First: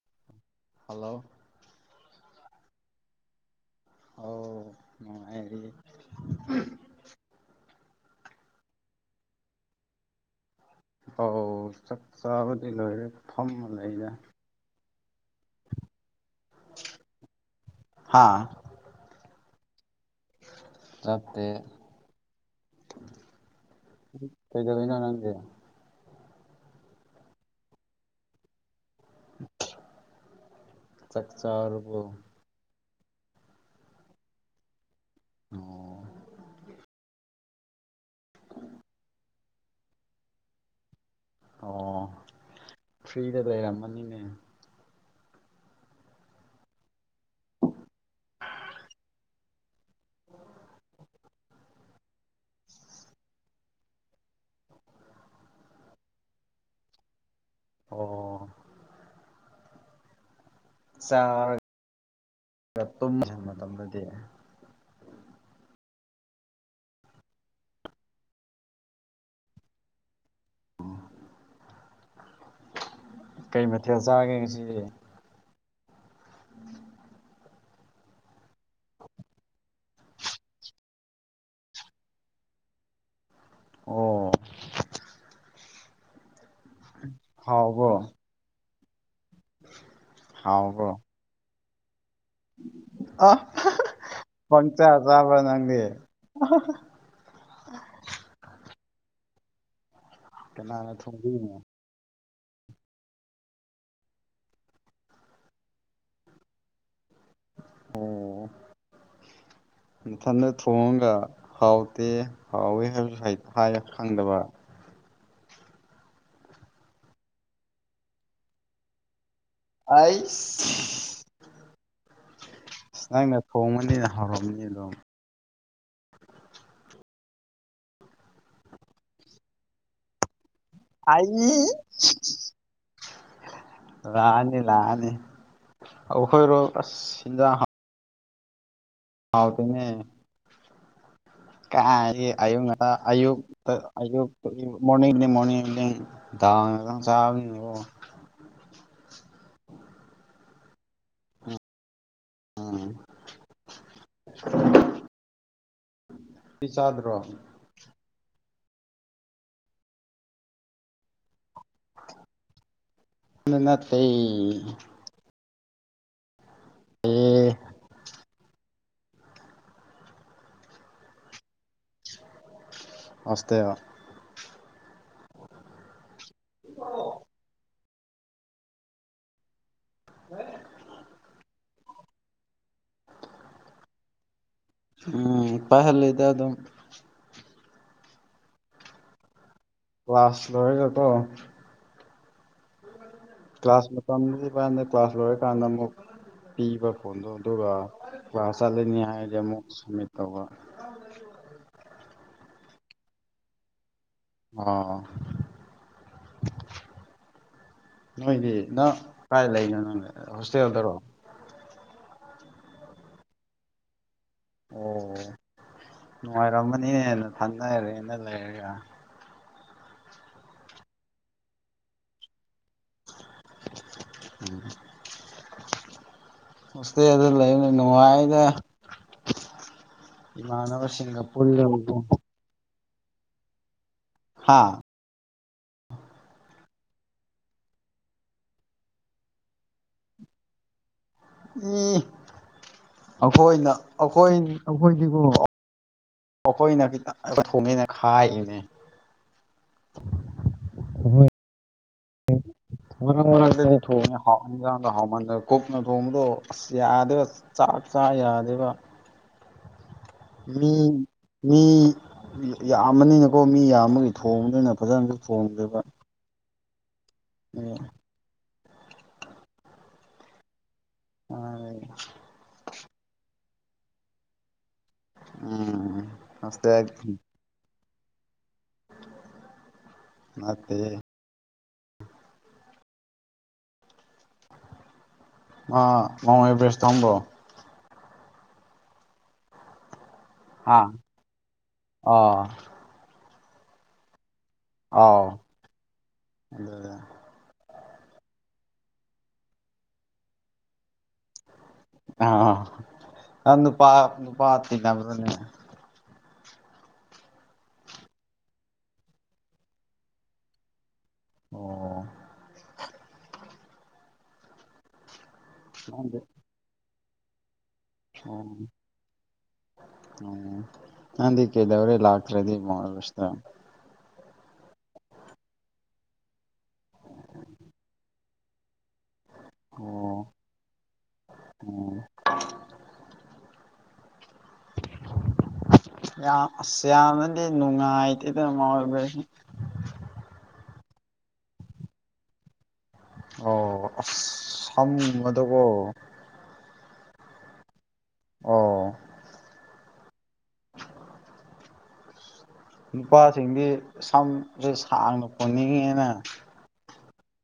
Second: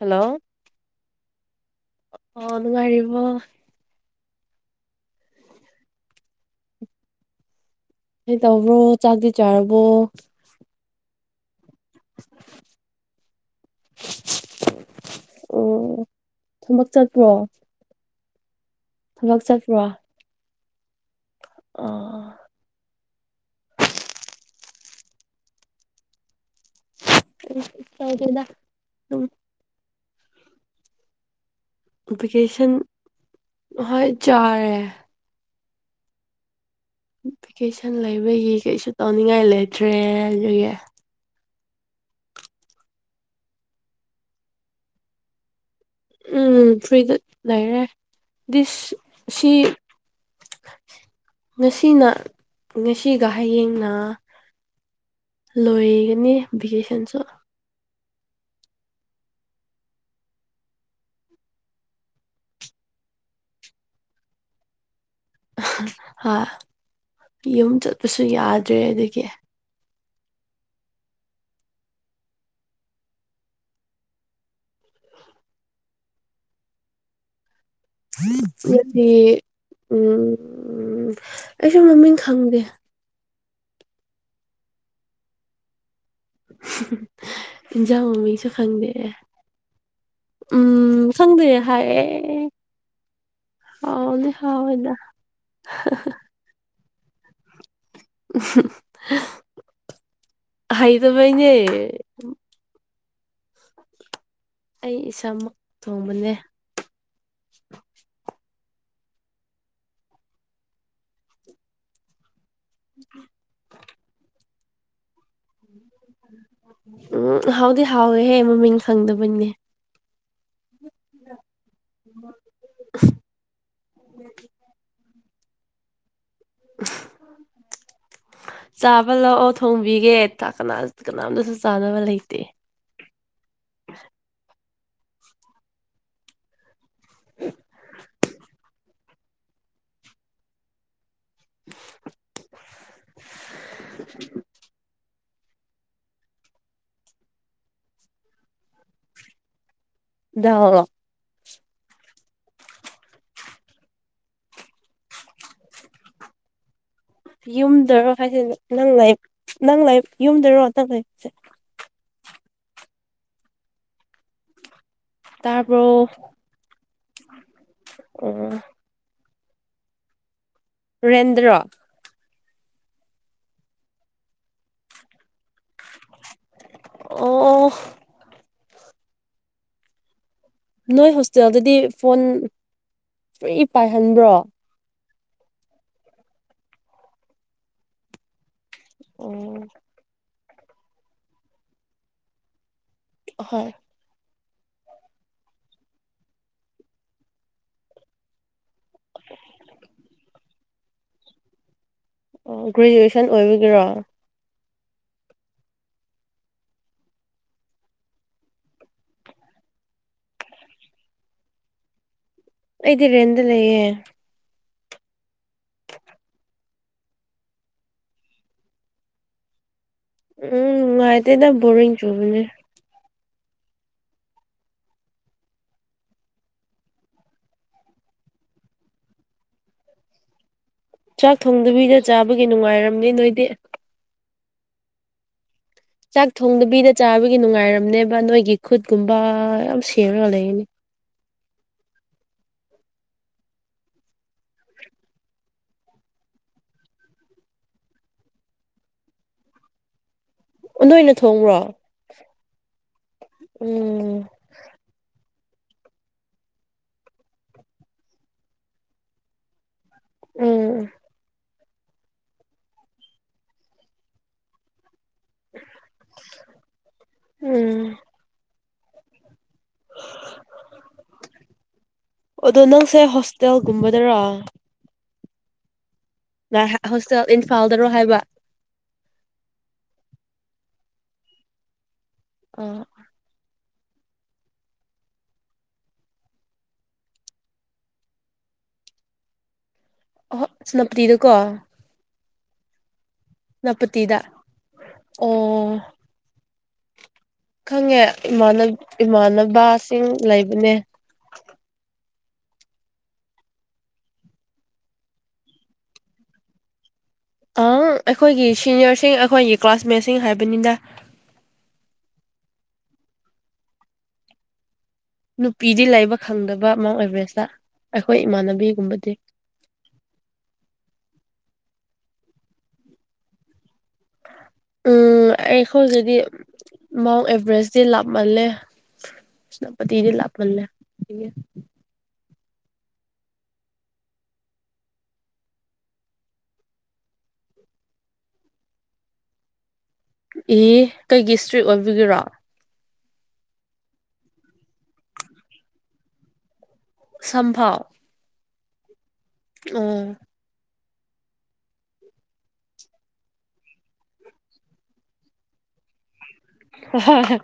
Hello hello ꯑꯣ ꯅꯨꯡꯉꯥꯏꯔꯤꯕꯣ ꯑꯧ ꯅꯨꯡꯉꯥꯏꯔꯤ ꯀꯔꯤ ꯇꯧꯕ꯭ꯔꯣ ꯆꯥꯛꯇꯤ ꯆꯥꯔꯕꯣ ꯑꯧ ꯆꯥꯛ ꯆꯥꯕꯗꯤ ꯂꯣꯏꯔꯦ ꯐꯝꯃ ꯂꯩꯗ ꯎꯝ ꯊꯕꯛ ꯆꯠꯄ꯭ꯔꯣ ꯍꯥꯥ ꯊꯕꯛ ꯆꯠꯄ꯭ꯔꯣ ꯆꯠꯇꯦ ꯀꯩꯗꯧꯔꯤꯅꯣ ꯅꯪꯗꯤ ꯀꯔꯤꯁꯨ ꯇꯧꯗꯦꯗ ꯎꯝ ꯆꯥꯛꯆꯥ ꯚꯦꯀꯦꯁꯟ ꯍꯣꯏ ꯆꯥꯔꯦ ꯎꯝ ꯚꯦꯀꯦꯁꯟ ꯂꯩꯕꯒꯤ ꯀꯩꯁꯨ ꯇꯧꯅꯤꯡꯉꯥꯏ ꯂꯩꯇ꯭ꯔꯦ ꯑꯗꯨꯒꯤ ꯑꯣ ꯐ꯭ꯔꯤꯗ ꯂꯩꯔꯝꯃꯅꯤꯅꯦ ꯎꯝ ꯐ꯭ꯔꯤꯗ ꯂꯩꯔꯦ ꯗꯤꯁ ꯁꯤ ꯉꯁꯤ ꯁꯤꯅ ꯉꯁꯤꯒ ꯍꯌꯦꯡꯅ ꯂꯣꯏꯒꯅꯤ ꯚꯦꯀꯦꯁꯟꯁꯨ ꯑꯣ ꯆꯥꯔ ꯇꯨꯝꯖꯤꯜ ꯃꯇꯝꯗꯗꯤ ꯍꯥ ꯌꯨꯝ ꯆꯠꯄꯁꯨ ꯌꯥꯗ꯭ꯔꯦ ꯑꯗꯨꯒꯤ ꯀꯩ ꯃꯊꯦꯜ ꯆꯥꯒꯦ ꯉꯁꯤꯗꯤ ꯑꯗꯨꯗꯤ ꯎꯝ ꯑꯩꯁꯨ ꯃꯃꯤꯡ ꯈꯪꯗꯦ ꯑꯣ ꯍꯥꯎꯕ꯭ꯔꯣ ꯏꯟꯖꯥꯡ ꯃꯃꯤꯡꯁꯨ ꯈꯪꯗꯦ ꯍꯥꯎꯕ꯭ꯔꯣ ꯎꯝ ꯈꯪꯗꯦ ꯍꯥꯏꯔꯦ ꯑ ꯄꯪꯆꯥ ꯍꯥꯎꯋꯦꯗ ꯆꯥꯕꯔꯥ ꯅꯪꯗꯤ ꯑ ꯀꯅꯥꯅ ꯊꯣꯡꯕꯤꯔꯤꯅꯣ ꯍꯩꯇꯕꯩꯅꯦ ꯑꯩ ꯏꯁꯥꯃꯛ ꯊꯣꯡꯕꯅꯦ ꯑꯣ ꯅꯊꯟꯗ ꯊꯣꯡꯉꯒ ꯍꯥꯎꯇꯦ ꯍꯥꯎꯏ ꯍꯥꯏꯕꯁꯨ ꯍꯩ ꯍꯥꯏ ꯈꯪꯗꯕ ꯎꯝ ꯍꯥꯎꯗꯤ ꯍꯥꯎꯋꯦꯍꯦ ꯃꯃꯤꯡ ꯈꯪꯗꯕꯩꯅꯦ ꯑꯩꯁ ꯅꯪꯅ ꯊꯣꯡꯕꯅꯤꯅ ꯍꯥꯎꯔꯝꯅꯤ ꯑꯗꯨꯝ ꯆꯥꯕ ꯂꯥꯛꯑꯣ ꯊꯣꯡꯕꯤꯒꯦ ꯇ ꯀꯅꯥ ꯑꯩ ꯀꯅꯥꯝꯇꯁꯨ ꯆꯥꯅꯕ ꯂꯩꯇꯦ ꯂꯥꯛꯑꯅꯤ ꯂꯥꯛꯑꯅꯤ ꯑꯈꯣꯏꯔꯣ ꯑꯁ ꯍꯤꯟꯖꯥꯡ ꯍꯥ ꯍꯥꯎꯇꯦꯅꯦ ꯀꯥꯏꯗꯒꯤ ꯑꯌꯨꯛ ꯉꯡꯇ ꯑꯌꯨꯛ ꯇ ꯑꯌꯨꯛ [unintelligible] ꯃꯣꯔꯅꯤꯡꯅꯦ ꯃꯣꯔꯅꯤꯡ ꯅꯤꯡ ꯗꯥꯜ ꯈꯛ ꯆꯥꯕꯅꯦꯀꯣ [unintelligible] ꯑꯝ ꯄꯤꯆꯥꯗ꯭ꯔꯣ ꯌꯨꯝꯗꯔꯣ ꯍꯥꯏꯗꯤ ꯅꯪ ꯂꯩ ꯅꯪ ꯂꯩ ꯌꯨꯝꯗꯔꯣ ꯅꯪ ꯂꯩꯕꯁꯦ ꯅ ꯅꯠꯇꯦ ꯇꯥꯕ꯭ꯔꯣ ꯑꯦ ꯑꯣ ꯔꯦꯟꯗꯔꯣ ꯍꯣꯁꯇꯦꯜ [inaudible] ꯑꯣ [inaudible] ꯅꯣꯏ ꯍꯣꯁꯇꯦꯜꯗꯗꯤ ꯐꯣꯟ ꯐ꯭ꯔꯤ ꯄꯥꯏꯍꯟꯕ꯭ꯔꯣ ꯎꯝ ꯄꯥꯏꯍꯜꯂꯦꯗ ꯑꯗꯨꯝ ꯑꯣ ꯀ꯭ꯂꯥꯁ ꯂꯣꯏꯔꯕꯣ ꯍꯣꯏ ꯀ꯭ꯂꯥꯁ ꯃꯇꯝꯗꯨ [unintelligible] ꯀ꯭ꯂꯥꯁ ꯂꯣꯏꯔꯀꯥꯟꯗ ꯑꯃꯨꯛ ꯄꯤꯕ ꯐꯣꯟꯗꯣ ꯑꯗꯨꯒ ꯀ꯭ꯂꯥꯁ ꯆꯠꯂꯅꯤ ꯍꯥꯏꯔꯗꯤꯦ ꯑꯃꯨꯛ ꯁꯃꯤꯠ ꯇꯧꯕ ꯑꯣ ꯒ꯭ꯔꯦꯖꯨꯋꯦꯁꯟ ꯑꯣꯏꯕꯒꯤꯔꯣ ꯑꯣ ꯅꯣꯏꯗꯤ ꯅꯪ ꯀꯥꯏ ꯂꯩꯅꯣ ꯅꯪꯗꯤ ꯍꯣꯁꯇꯦꯜꯗꯔꯣ ꯑꯩꯗꯤ ꯔꯦꯟꯗ ꯂꯩꯌꯦ ꯑꯣ ꯅꯨꯡꯉꯥꯏꯔꯝꯃꯅꯤꯦꯍꯦ ꯅꯊꯟꯗ ꯔꯦꯟꯗ ꯂꯩꯔꯒ ꯎꯝ ꯅꯨꯡꯉꯥꯏꯇꯦꯗ ꯕꯣꯔꯤꯡ ꯆꯨꯕꯅꯦ [unintelligible] ꯍꯣꯁꯇꯦꯜꯗ ꯂꯩꯕꯅ ꯅꯨꯡꯉꯥꯏꯗ ꯏꯃꯥꯟꯅꯕꯁꯤꯡꯒ ꯄꯨꯜꯂꯒꯀꯣ ꯗꯨꯒꯤ ꯅꯨꯡꯉꯥꯏꯔꯝꯅꯤ ꯅꯣꯏꯗꯤ ꯍꯥꯥ ꯆꯥꯛ ꯊꯣꯡꯗꯕꯤꯗ ꯆꯥꯕꯒꯤ ꯅꯨꯡꯉꯥꯏꯔꯝꯅꯦꯕ ꯅꯣꯏꯒꯤ ꯈꯨꯠꯀꯨꯝꯕ ꯌꯥꯝ ꯁꯦꯝꯔꯒ ꯂꯩꯅꯤ ꯏ ꯑꯈꯣꯏꯅ ꯑꯈꯣꯏ ꯑꯈꯣꯏꯗꯤꯀꯣ ꯑꯩꯈꯣꯏꯅ ꯈꯤꯇꯪ ꯊꯣꯡꯉꯦꯅ ꯈꯥꯏꯌꯤꯅꯦ ꯑꯣ ꯅꯣꯏꯅ ꯊꯣꯡꯕ꯭ꯔꯣ ꯃꯔꯛ ꯃꯔꯛꯇꯗꯤ ꯊꯣꯡꯉꯦ ꯎꯝ ꯍꯥꯎ ꯏꯟꯖꯥꯡꯗꯣ ꯍꯥꯡꯃꯟꯗ ꯀꯨꯛꯅ ꯊꯣꯡꯕꯗꯣ ꯑꯁ ꯌꯥꯗꯦꯕ ꯆꯥꯛ ꯆꯥ ꯌꯥꯗꯦꯕ ꯃꯤ ꯎꯝ ꯃꯤ ꯌꯥꯝꯕꯅꯤꯅꯀꯣ ꯃꯤ ꯌꯥꯝꯕꯒꯤ ꯊꯣꯡꯕꯅꯤꯅ ꯐꯖꯅꯁꯨ ꯊꯣꯡꯗꯦꯕ ꯎꯝ ꯍꯣꯏ꯫ ꯑꯗꯣ ꯅꯪꯁꯦ ꯍꯣꯁꯇꯦꯜꯒꯨꯝꯕꯗꯔ꯫ ꯎꯝ꯫ ꯅꯪ ꯍꯣꯁꯇꯦꯜ ꯏꯝꯐꯥꯜꯗꯔꯣ ꯍꯥꯏꯕ꯫ ꯅꯠꯇꯦ꯫ ꯑ꯫ ꯃꯥ ꯃꯥꯎꯟ ꯑꯦꯚꯔꯦꯁ ꯇꯝꯕ꯭ꯔꯣ꯫ ꯑꯍꯣ ꯍꯥ ꯁꯦꯅꯥꯄꯇꯤꯗꯀꯣ꯫ ꯑꯥ꯫ ꯁꯦꯅꯥꯄꯇꯤꯗ꯫ ꯑꯥꯎ ꯑꯣ ꯑꯗꯨꯗ꯫ ꯈꯪꯉꯦ ꯏꯃꯥꯟꯅ ꯏꯃꯥꯟꯅꯕꯁꯤꯡ ꯂꯩꯕꯅꯦ꯫ ꯑ ꯅꯪ ꯅꯨꯄꯥ ꯅꯨꯄꯥ ꯇꯤꯟꯅꯕ꯭ꯅꯦ꯫ ꯑꯪ ꯑꯩꯈꯣꯏꯒꯤ ꯁꯤꯅꯤꯌꯔꯁꯤꯡ ꯑꯩꯈꯣꯏꯒꯤ ꯀ꯭ꯂꯥꯁꯃꯦꯠꯁꯤꯡ ꯍꯥꯏꯕꯅꯤꯗ꯫ ꯑꯣ꯫ ꯅꯨꯄꯤꯗꯤ ꯅꯪꯗꯤ ꯂꯩꯕ ꯈꯪꯗꯕ ꯃꯥꯎꯟ ꯑꯦꯕꯔꯦꯁꯇ ꯑꯩꯈꯣꯏ ꯏꯃꯥꯟꯅꯕꯤꯒꯨꯝꯕꯗꯤ꯫ ꯎꯝ ꯅꯪꯗ ꯀꯩꯗꯕ꯭ꯔꯦ ꯂꯥꯛꯇ꯭ꯔꯦꯗꯤ ꯃꯥꯁ꯭ꯔ ꯑꯦꯚꯦꯔꯁꯇꯥ꯫ ꯎꯝ ꯑꯩꯈꯣꯏꯒꯗꯤ ꯃꯥꯎꯟ ꯑꯦꯚꯔꯦꯁꯇꯤ ꯂꯥꯞꯃꯜꯂꯦ꯫ ꯁꯦꯅꯥꯄꯇꯤꯗꯤ ꯑꯣ ꯂꯥꯞꯃꯜꯂꯦ ꯎꯝ꯫ [inaudible] ꯌꯥꯝ ꯑꯁ ꯌꯥꯝꯅꯗꯤ ꯅꯨꯡꯉꯥꯏꯇꯦꯗ ꯃꯥ ꯑꯣꯏꯕꯩ ꯁꯨꯝ ꯑꯦ ꯀꯩꯒꯤ ꯏꯁꯇ꯭ꯔꯤꯛ ꯑꯣꯏꯕꯤꯒꯤꯔꯣ꯫ ꯑꯣ ꯑꯁ [unintelligible] ꯁꯝꯐꯥꯎ꯫ ꯑꯣ꯫ ꯑꯣ꯫ ꯅꯨꯄꯥꯁꯤꯡꯗꯤ ꯁꯝꯁꯦ ꯁꯥꯡꯅ ꯄꯨꯅꯤꯡꯉꯤꯗꯅ꯫ ꯑ ꯍ ꯑ ꯍ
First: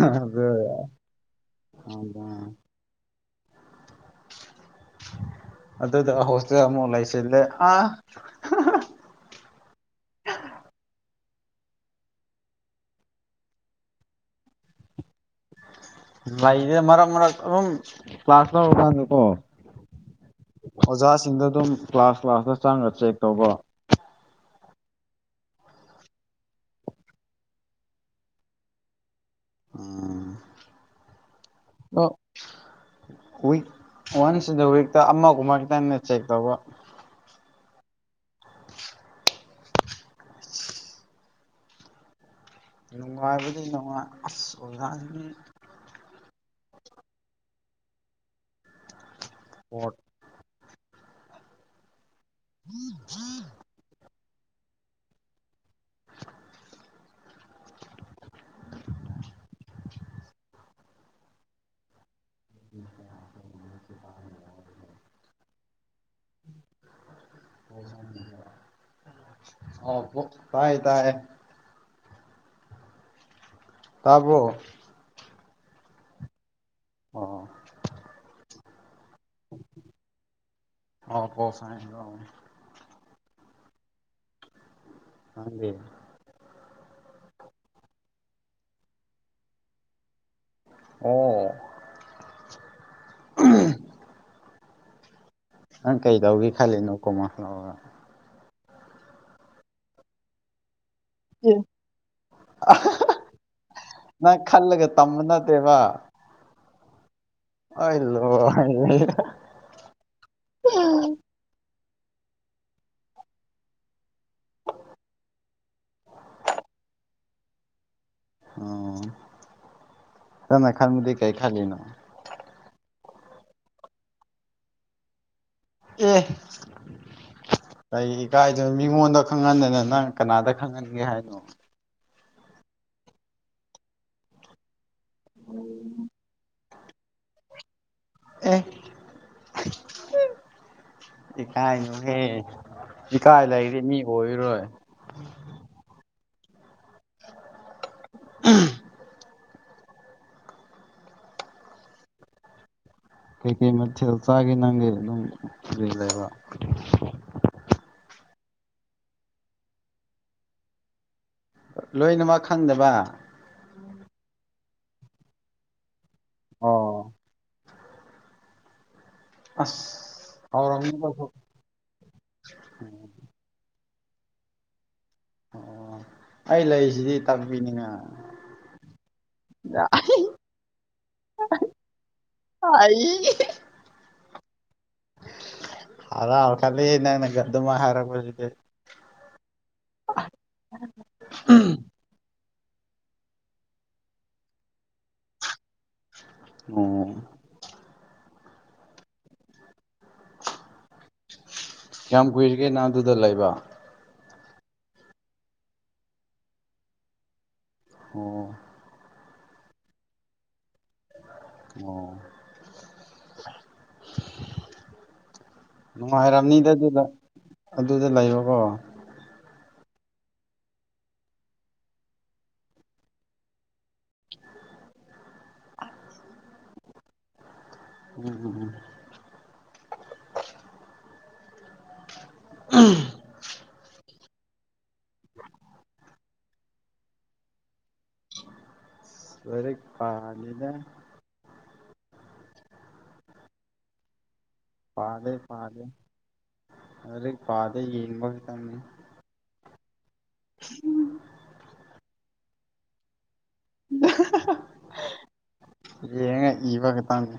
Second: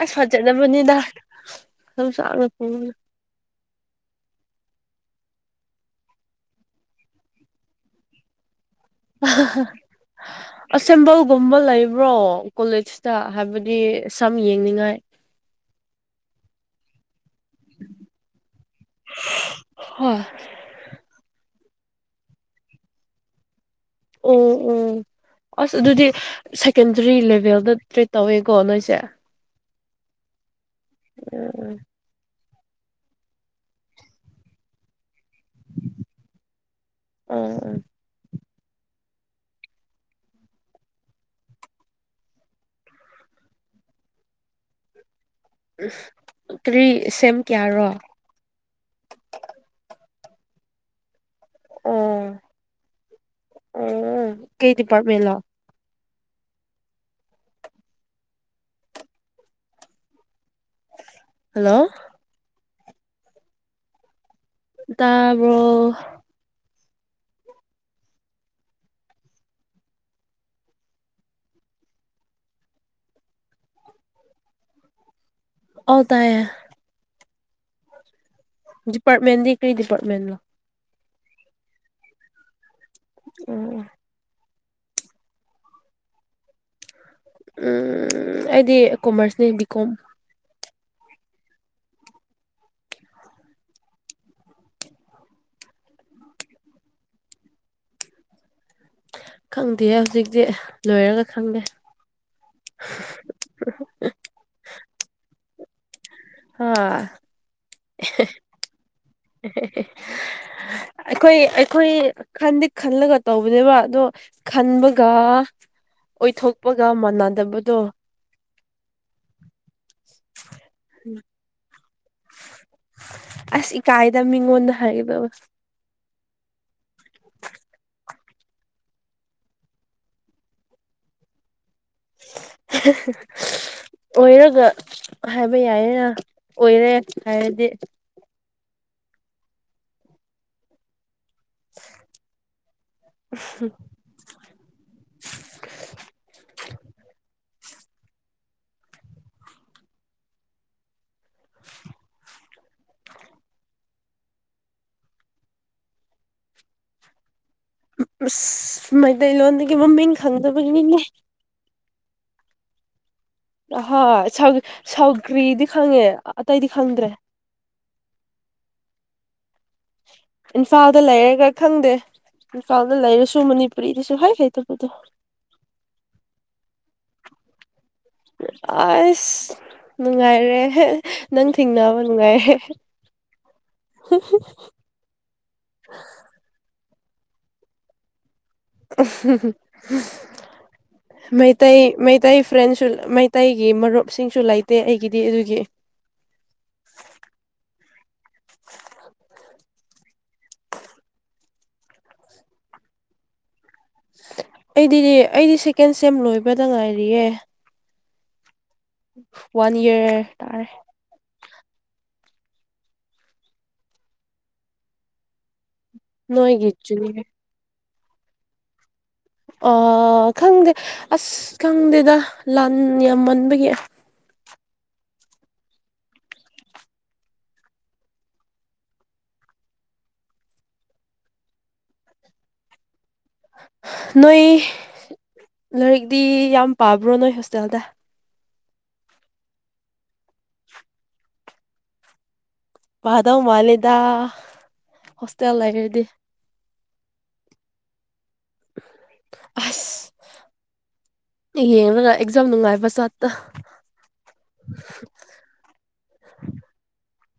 ꯑꯁ ꯑꯗꯨ ꯐꯖꯔꯝꯃꯅꯤꯗ [unintelligible] ꯑꯗꯨꯒ ꯍꯣꯁꯇꯦꯜ ꯑꯃꯨꯛ ꯂꯩꯁꯤꯜꯂꯦ ꯑꯥ꯫ ꯑꯁꯦꯝꯕꯜꯒꯨꯝꯕ ꯂꯩꯕ꯭ꯔꯣ ꯀꯣꯂꯦꯖꯇ ꯍꯥꯏꯕꯗꯤ ꯁꯝ ꯌꯦꯡꯅꯤꯡꯉꯥꯏ꯫ ꯂꯩꯌꯦ ꯃꯔꯛ ꯃꯔꯛ ꯑꯗꯨꯝ ꯀ꯭ꯂꯥꯁ ꯇꯧꯔꯀꯥꯟꯗꯀꯣ꯫ ꯍꯣꯏ ꯑꯣꯖꯥꯁꯤꯡꯗ ꯑꯗꯨꯝ ꯀ꯭ꯂꯥꯁ ꯀ꯭ꯂꯥꯁꯇ ꯆꯪꯉꯒ ꯆꯦꯛ ꯇꯧꯕ꯫ ꯑꯪ ꯑꯪ꯫ ꯑꯁ ꯑꯗꯨꯗꯤ ꯁꯦꯀꯦꯟꯗꯔꯤ ꯂꯦꯕꯦꯜꯗ ꯇ꯭ꯔꯦꯠ ꯇꯧꯋꯦꯀꯣ ꯅꯣꯏꯁꯦ꯫ ꯎꯝ꯫ ꯑꯡ ꯑꯡ꯫ ꯅꯣ ꯋꯤꯛ ꯋꯥꯟꯁ ꯗ ꯋꯤꯛꯇ ꯑꯃꯒꯨꯝ ꯈꯤꯇ ꯆꯦꯛ ꯇꯧꯕ꯫ ꯑꯝ ꯑꯝ꯫ ꯅꯨꯡꯉꯥꯏꯕꯗꯤ ꯅꯨꯡꯉꯥꯏ ꯑꯁ ꯑꯣꯖꯥꯁꯤꯡꯒꯤ ꯀꯔꯤ ꯁꯦꯝ ꯀꯦꯌꯥꯔꯣ꯫ ꯐ꯭ꯔꯣꯠ꯫ ꯑꯣ꯫ ꯨ꯭ [unintelligible] ꯎꯝ ꯀꯩ ꯗꯤꯄꯥꯔꯠꯃꯦꯟꯂꯣ ꯍꯜꯂꯣ [inaudible] ꯇꯕꯔꯣ ꯑ ꯇꯥꯏ ꯇꯥꯔꯦ ꯇꯥꯕꯔꯣ ꯑꯥꯎ ꯇꯥꯌꯦ ꯑꯣ ꯗꯤꯄꯥꯔꯠꯃꯦꯟꯇꯗꯤ ꯀꯔꯤ ꯗꯤꯄꯥꯔꯠꯃꯦꯟ ꯅꯣ [inaudible] ꯎꯝ ꯅꯪꯗꯤ ꯎꯝ ꯑꯩꯗꯤ ꯀꯣꯝꯃꯔꯁꯅꯦ ꯕꯤ ꯀꯣꯝ ꯑꯣ ꯅꯪ ꯀꯩꯗꯧꯒꯦ ꯈꯜꯂꯤꯅꯣ ꯀꯣꯝꯃꯔꯁ ꯂꯧꯔꯒ ꯈꯪꯗꯤꯌꯦ ꯍꯧꯖꯤꯛꯇꯤ ꯂꯣꯏꯔꯒ ꯑꯦ ꯈꯪꯗꯦ [unintelligible] ꯅꯪ ꯈꯜꯂꯒ ꯇꯝꯕ ꯅꯠꯇꯦꯕ ꯍꯥ ꯑꯩ [unintelligible] ꯂꯣꯏꯔꯦ ꯑꯩꯈꯣꯏ ꯑꯩ ꯑꯩꯈꯣꯏ ꯈꯥꯟꯗꯤ ꯈꯜꯂꯒ ꯇꯧꯕꯅꯦꯕ ꯑꯗꯣ ꯈꯟꯕꯒ ꯑꯣꯏꯊꯣꯛꯄꯒ ꯃꯥꯟꯅꯗꯕꯗꯣ ꯑ ꯅꯪꯅ ꯈꯥꯟꯕꯗꯤ ꯀꯩ ꯈꯜꯂꯤꯅꯣ ꯑꯁ ꯏꯀꯥꯏꯗ ꯃꯤꯉꯣꯟꯗ ꯍꯥꯏꯒꯗꯕꯁꯦ ꯑꯦ ꯀꯩꯒꯤ ꯏꯀꯥꯏꯗꯨ ꯃꯤꯉꯣꯟꯗ ꯈꯪꯍꯟꯗꯅ ꯅꯪ ꯀꯅꯥꯗ ꯈꯪꯍꯟꯒꯦ ꯍꯥꯏꯅꯣ [unintelligible] ꯑꯣꯏꯔꯒ ꯍꯥꯏꯕ ꯌꯥꯏꯌꯦꯅ ꯑꯣꯏꯔꯦ ꯍꯥꯏꯔꯗꯤ ꯑꯦ [unintelligible] ꯏꯀꯥꯏꯅꯨꯍꯦ ꯏꯀꯥꯏ ꯂꯩꯔꯗꯤ ꯃꯤ ꯑꯣꯏꯔꯣꯏ [unintelligible] ꯀꯩꯀꯩ ꯃꯊꯦꯜ ꯆꯥꯒꯦ ꯅꯪꯒꯤ ꯑꯗꯨꯝ ꯐꯔꯤ ꯂꯩꯔ [unintelligible] ꯃꯩꯇꯩꯂꯣꯟꯗꯒꯤ ꯃꯃꯤꯡ ꯈꯪꯗꯕꯒꯤꯅꯤꯅꯦ ꯂꯣꯏꯅꯃꯛ ꯈꯪꯗꯕ ꯑꯍꯣꯏ ꯁꯧ ꯁꯧꯒ꯭ꯔꯤꯗꯤ ꯈꯪꯉꯦ ꯑꯇꯩꯗꯤ ꯈꯪꯗ꯭ꯔꯦ ꯑꯣ ꯑꯁ ꯏꯝꯐꯥꯜꯗ ꯍꯥꯎꯔꯝꯅꯤꯀꯣ ꯂꯩꯔꯒ ꯈꯪꯗꯦ ꯏꯝꯐꯥꯜꯗ ꯂꯩꯔꯁꯨ ꯃꯅꯤ ꯄꯨꯔꯤꯗꯁꯨ ꯍ [inaudible] ꯑꯣ ꯑꯩ ꯂꯩꯁꯤꯗꯤ ꯇꯥꯛꯄꯤꯅꯤꯉꯥꯏ ꯑꯁ ꯅꯨꯡꯉꯥꯏꯔꯦꯍꯦ ꯅꯪ ꯊꯤꯡꯅꯕ ꯅꯨꯡꯉꯥꯏꯔꯦ ꯍꯥꯏ [unintelligible] [unintelligible] ꯍꯔꯥꯎ ꯈꯥꯜꯂꯦꯍꯦ ꯅꯪꯅꯒ ꯑꯗꯨꯃꯥ ꯍꯥꯏꯔꯒꯄꯁꯤꯗꯦ [unintelligible] ꯃꯩꯇꯩ ꯃ ꯃꯩꯇꯩ ꯐ꯭ꯔꯦꯟꯁꯨ ꯃꯩꯇꯩꯒꯤ ꯃꯔꯨꯞꯁꯤꯡꯁꯨ ꯂꯩꯇꯦ ꯑꯩꯒꯤꯗꯤ ꯑꯗꯨꯒꯤ ꯑꯣ ꯀꯌꯥꯝ ꯀꯨꯏꯔꯒꯦ ꯅꯪ ꯑꯗꯨꯗ ꯂꯩꯕ ꯑꯩꯗꯤ ꯑꯩꯗꯤ ꯁꯦꯀꯦꯟ ꯁꯦꯝ ꯂꯣꯏꯕꯗ ꯉꯥꯏꯔꯤꯌꯦ ꯑꯣ ꯋꯥꯟ ꯌꯔ ꯇꯥꯔꯦ ꯑꯣ ꯅꯨꯡꯉꯥꯏꯔꯝꯅꯤꯗ ꯅꯣꯏꯒꯤ ꯑꯗꯨꯗ ꯖꯨꯅꯤꯌꯔ ꯑꯗꯨꯗ ꯂꯩꯕꯀꯣ ꯑ ꯈꯪꯗꯦ ꯑꯁ ꯈꯪꯗꯦꯗ ꯂꯥꯟ ꯌꯥꯝꯃꯟꯕꯒꯤ ꯎꯝ [unintelligible] ꯅꯣꯏ ꯂꯥꯏꯔꯤꯛꯗꯤ ꯌꯥꯝ ꯄꯥꯕ꯭ꯔꯣ ꯅꯣꯏ ꯍꯣꯁꯇꯦꯜꯗ ꯂꯥꯏꯔꯤꯛ ꯄꯥꯗꯦꯗ ꯄꯥꯗꯧ ꯃꯥꯂꯦꯗ ꯄꯥꯗꯦ ꯄꯥꯗꯦ ꯂꯥꯏꯔꯤꯛ ꯄꯥꯗꯦ ꯌꯦꯡꯕ ꯈꯛꯇꯪꯅꯤ ꯑꯁ [unintelligible] ꯌꯦꯡꯉꯒ ꯑꯦꯛꯖꯥꯝ ꯅꯨꯡꯉꯥꯏꯕ ꯆꯥꯠꯇꯣ ꯌꯦꯡꯉ ꯏꯕ ꯈꯛꯇꯪꯅꯦ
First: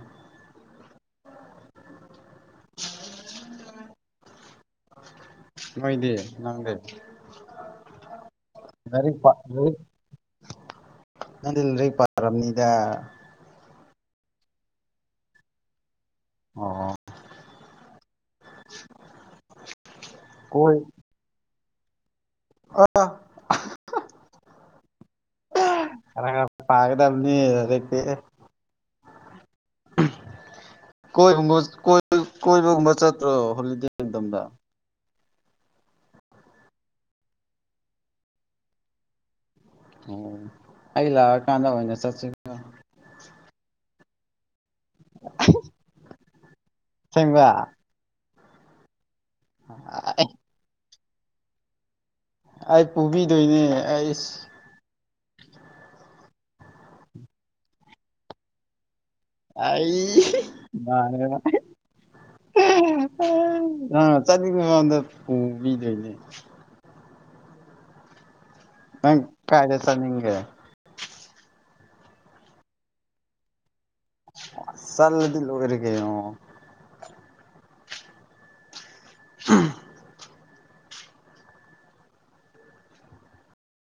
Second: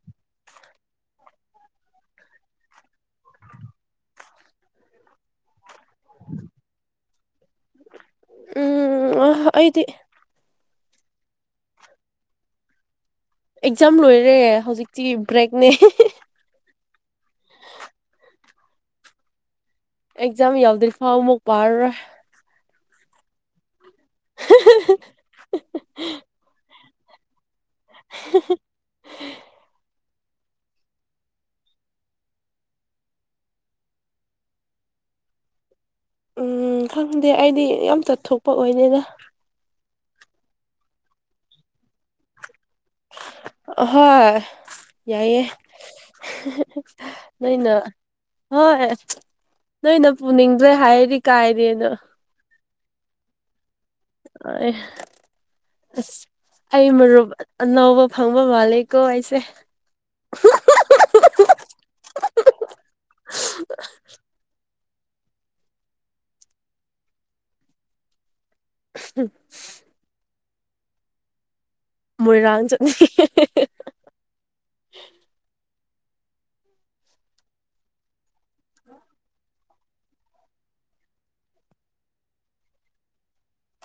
ꯅꯣꯏꯗꯤ ꯅꯪꯗꯤ ꯎꯝ ꯂꯥꯏꯔꯤꯛ ꯑ, ꯄ ꯂꯥꯏꯔꯤꯛ ꯑꯩꯗꯤ ꯅꯪꯗꯤ ꯂꯥꯏꯔꯤꯛ ꯄꯥꯔꯝꯅꯤꯗ ꯑꯦꯛꯖꯥꯝ ꯂꯣꯏꯔꯦ ꯍꯧꯖꯤꯛꯇꯤ ꯕ꯭ꯔꯦꯛꯅꯦ ꯑꯣ ꯑꯣ [inaudible] ꯑꯦꯛꯖꯝ ꯀꯣꯏ ꯌꯥꯎꯗ꯭ꯔꯤ ꯐꯥꯎ ꯑꯃꯨꯛ ꯄꯥꯔꯔꯣꯏ [unintelligible] [inaudible] ꯈꯔ ꯈꯔ ꯄꯥꯒꯗꯕꯅꯤ ꯍꯧꯖꯤꯛꯇꯤ [unintelligible] ꯀꯣꯏꯍꯨꯝꯕ ꯀꯣꯏ ꯀꯣꯏꯕꯒꯨꯝꯕ ꯆꯠꯇ꯭ꯔꯣ ꯍꯣꯂꯤꯗꯦ ꯃꯇꯝꯗ ꯎꯝ ꯈꯪꯗꯦ ꯑꯩꯗꯤ ꯌꯥꯝ ꯆꯠꯊꯣꯛꯄ ꯑꯣꯏꯗꯦꯗ ꯑꯣ ꯑꯩ ꯂꯥꯛꯑ ꯀꯥꯟꯗ ꯑꯣꯏꯅ ꯆꯠꯁꯦ ꯑ ꯑꯍꯣꯏ ꯌꯥꯏꯌꯦ ꯑꯁꯦꯡꯕ ꯅꯣꯏꯅ ꯍꯣꯏ ꯅꯣꯏꯅ ꯄꯨꯅꯤꯡ ꯅꯣꯏ ꯍꯥꯏꯔꯤ ꯀꯥꯏꯗꯦꯅꯣ ꯑꯩ ꯄꯨꯕꯤꯗꯣꯏꯅꯦ ꯑꯩ ꯍꯣꯏ ꯑꯁ ꯑꯩ ꯃꯔꯨꯞ ꯑꯅꯧꯕ ꯐꯪꯕ ꯃꯥꯂꯦꯀꯣ ꯑꯩꯁꯦ ꯑꯩ ꯃꯥ [unintelligible] ꯑ [unintelligible] ꯆꯠꯅꯤꯡꯕꯀꯥꯟꯗ ꯄꯨꯕꯤꯗꯣꯏꯅꯦ ꯑ ꯀꯥꯏꯗ ꯆꯠꯅꯤꯡꯒꯦ ꯃꯣꯏꯔꯥꯡ ꯆꯠꯅꯤꯡꯉꯦ ꯆꯠꯂꯗꯤ ꯂꯣꯏꯔꯦ ꯀꯩꯅꯣ [unintelligible]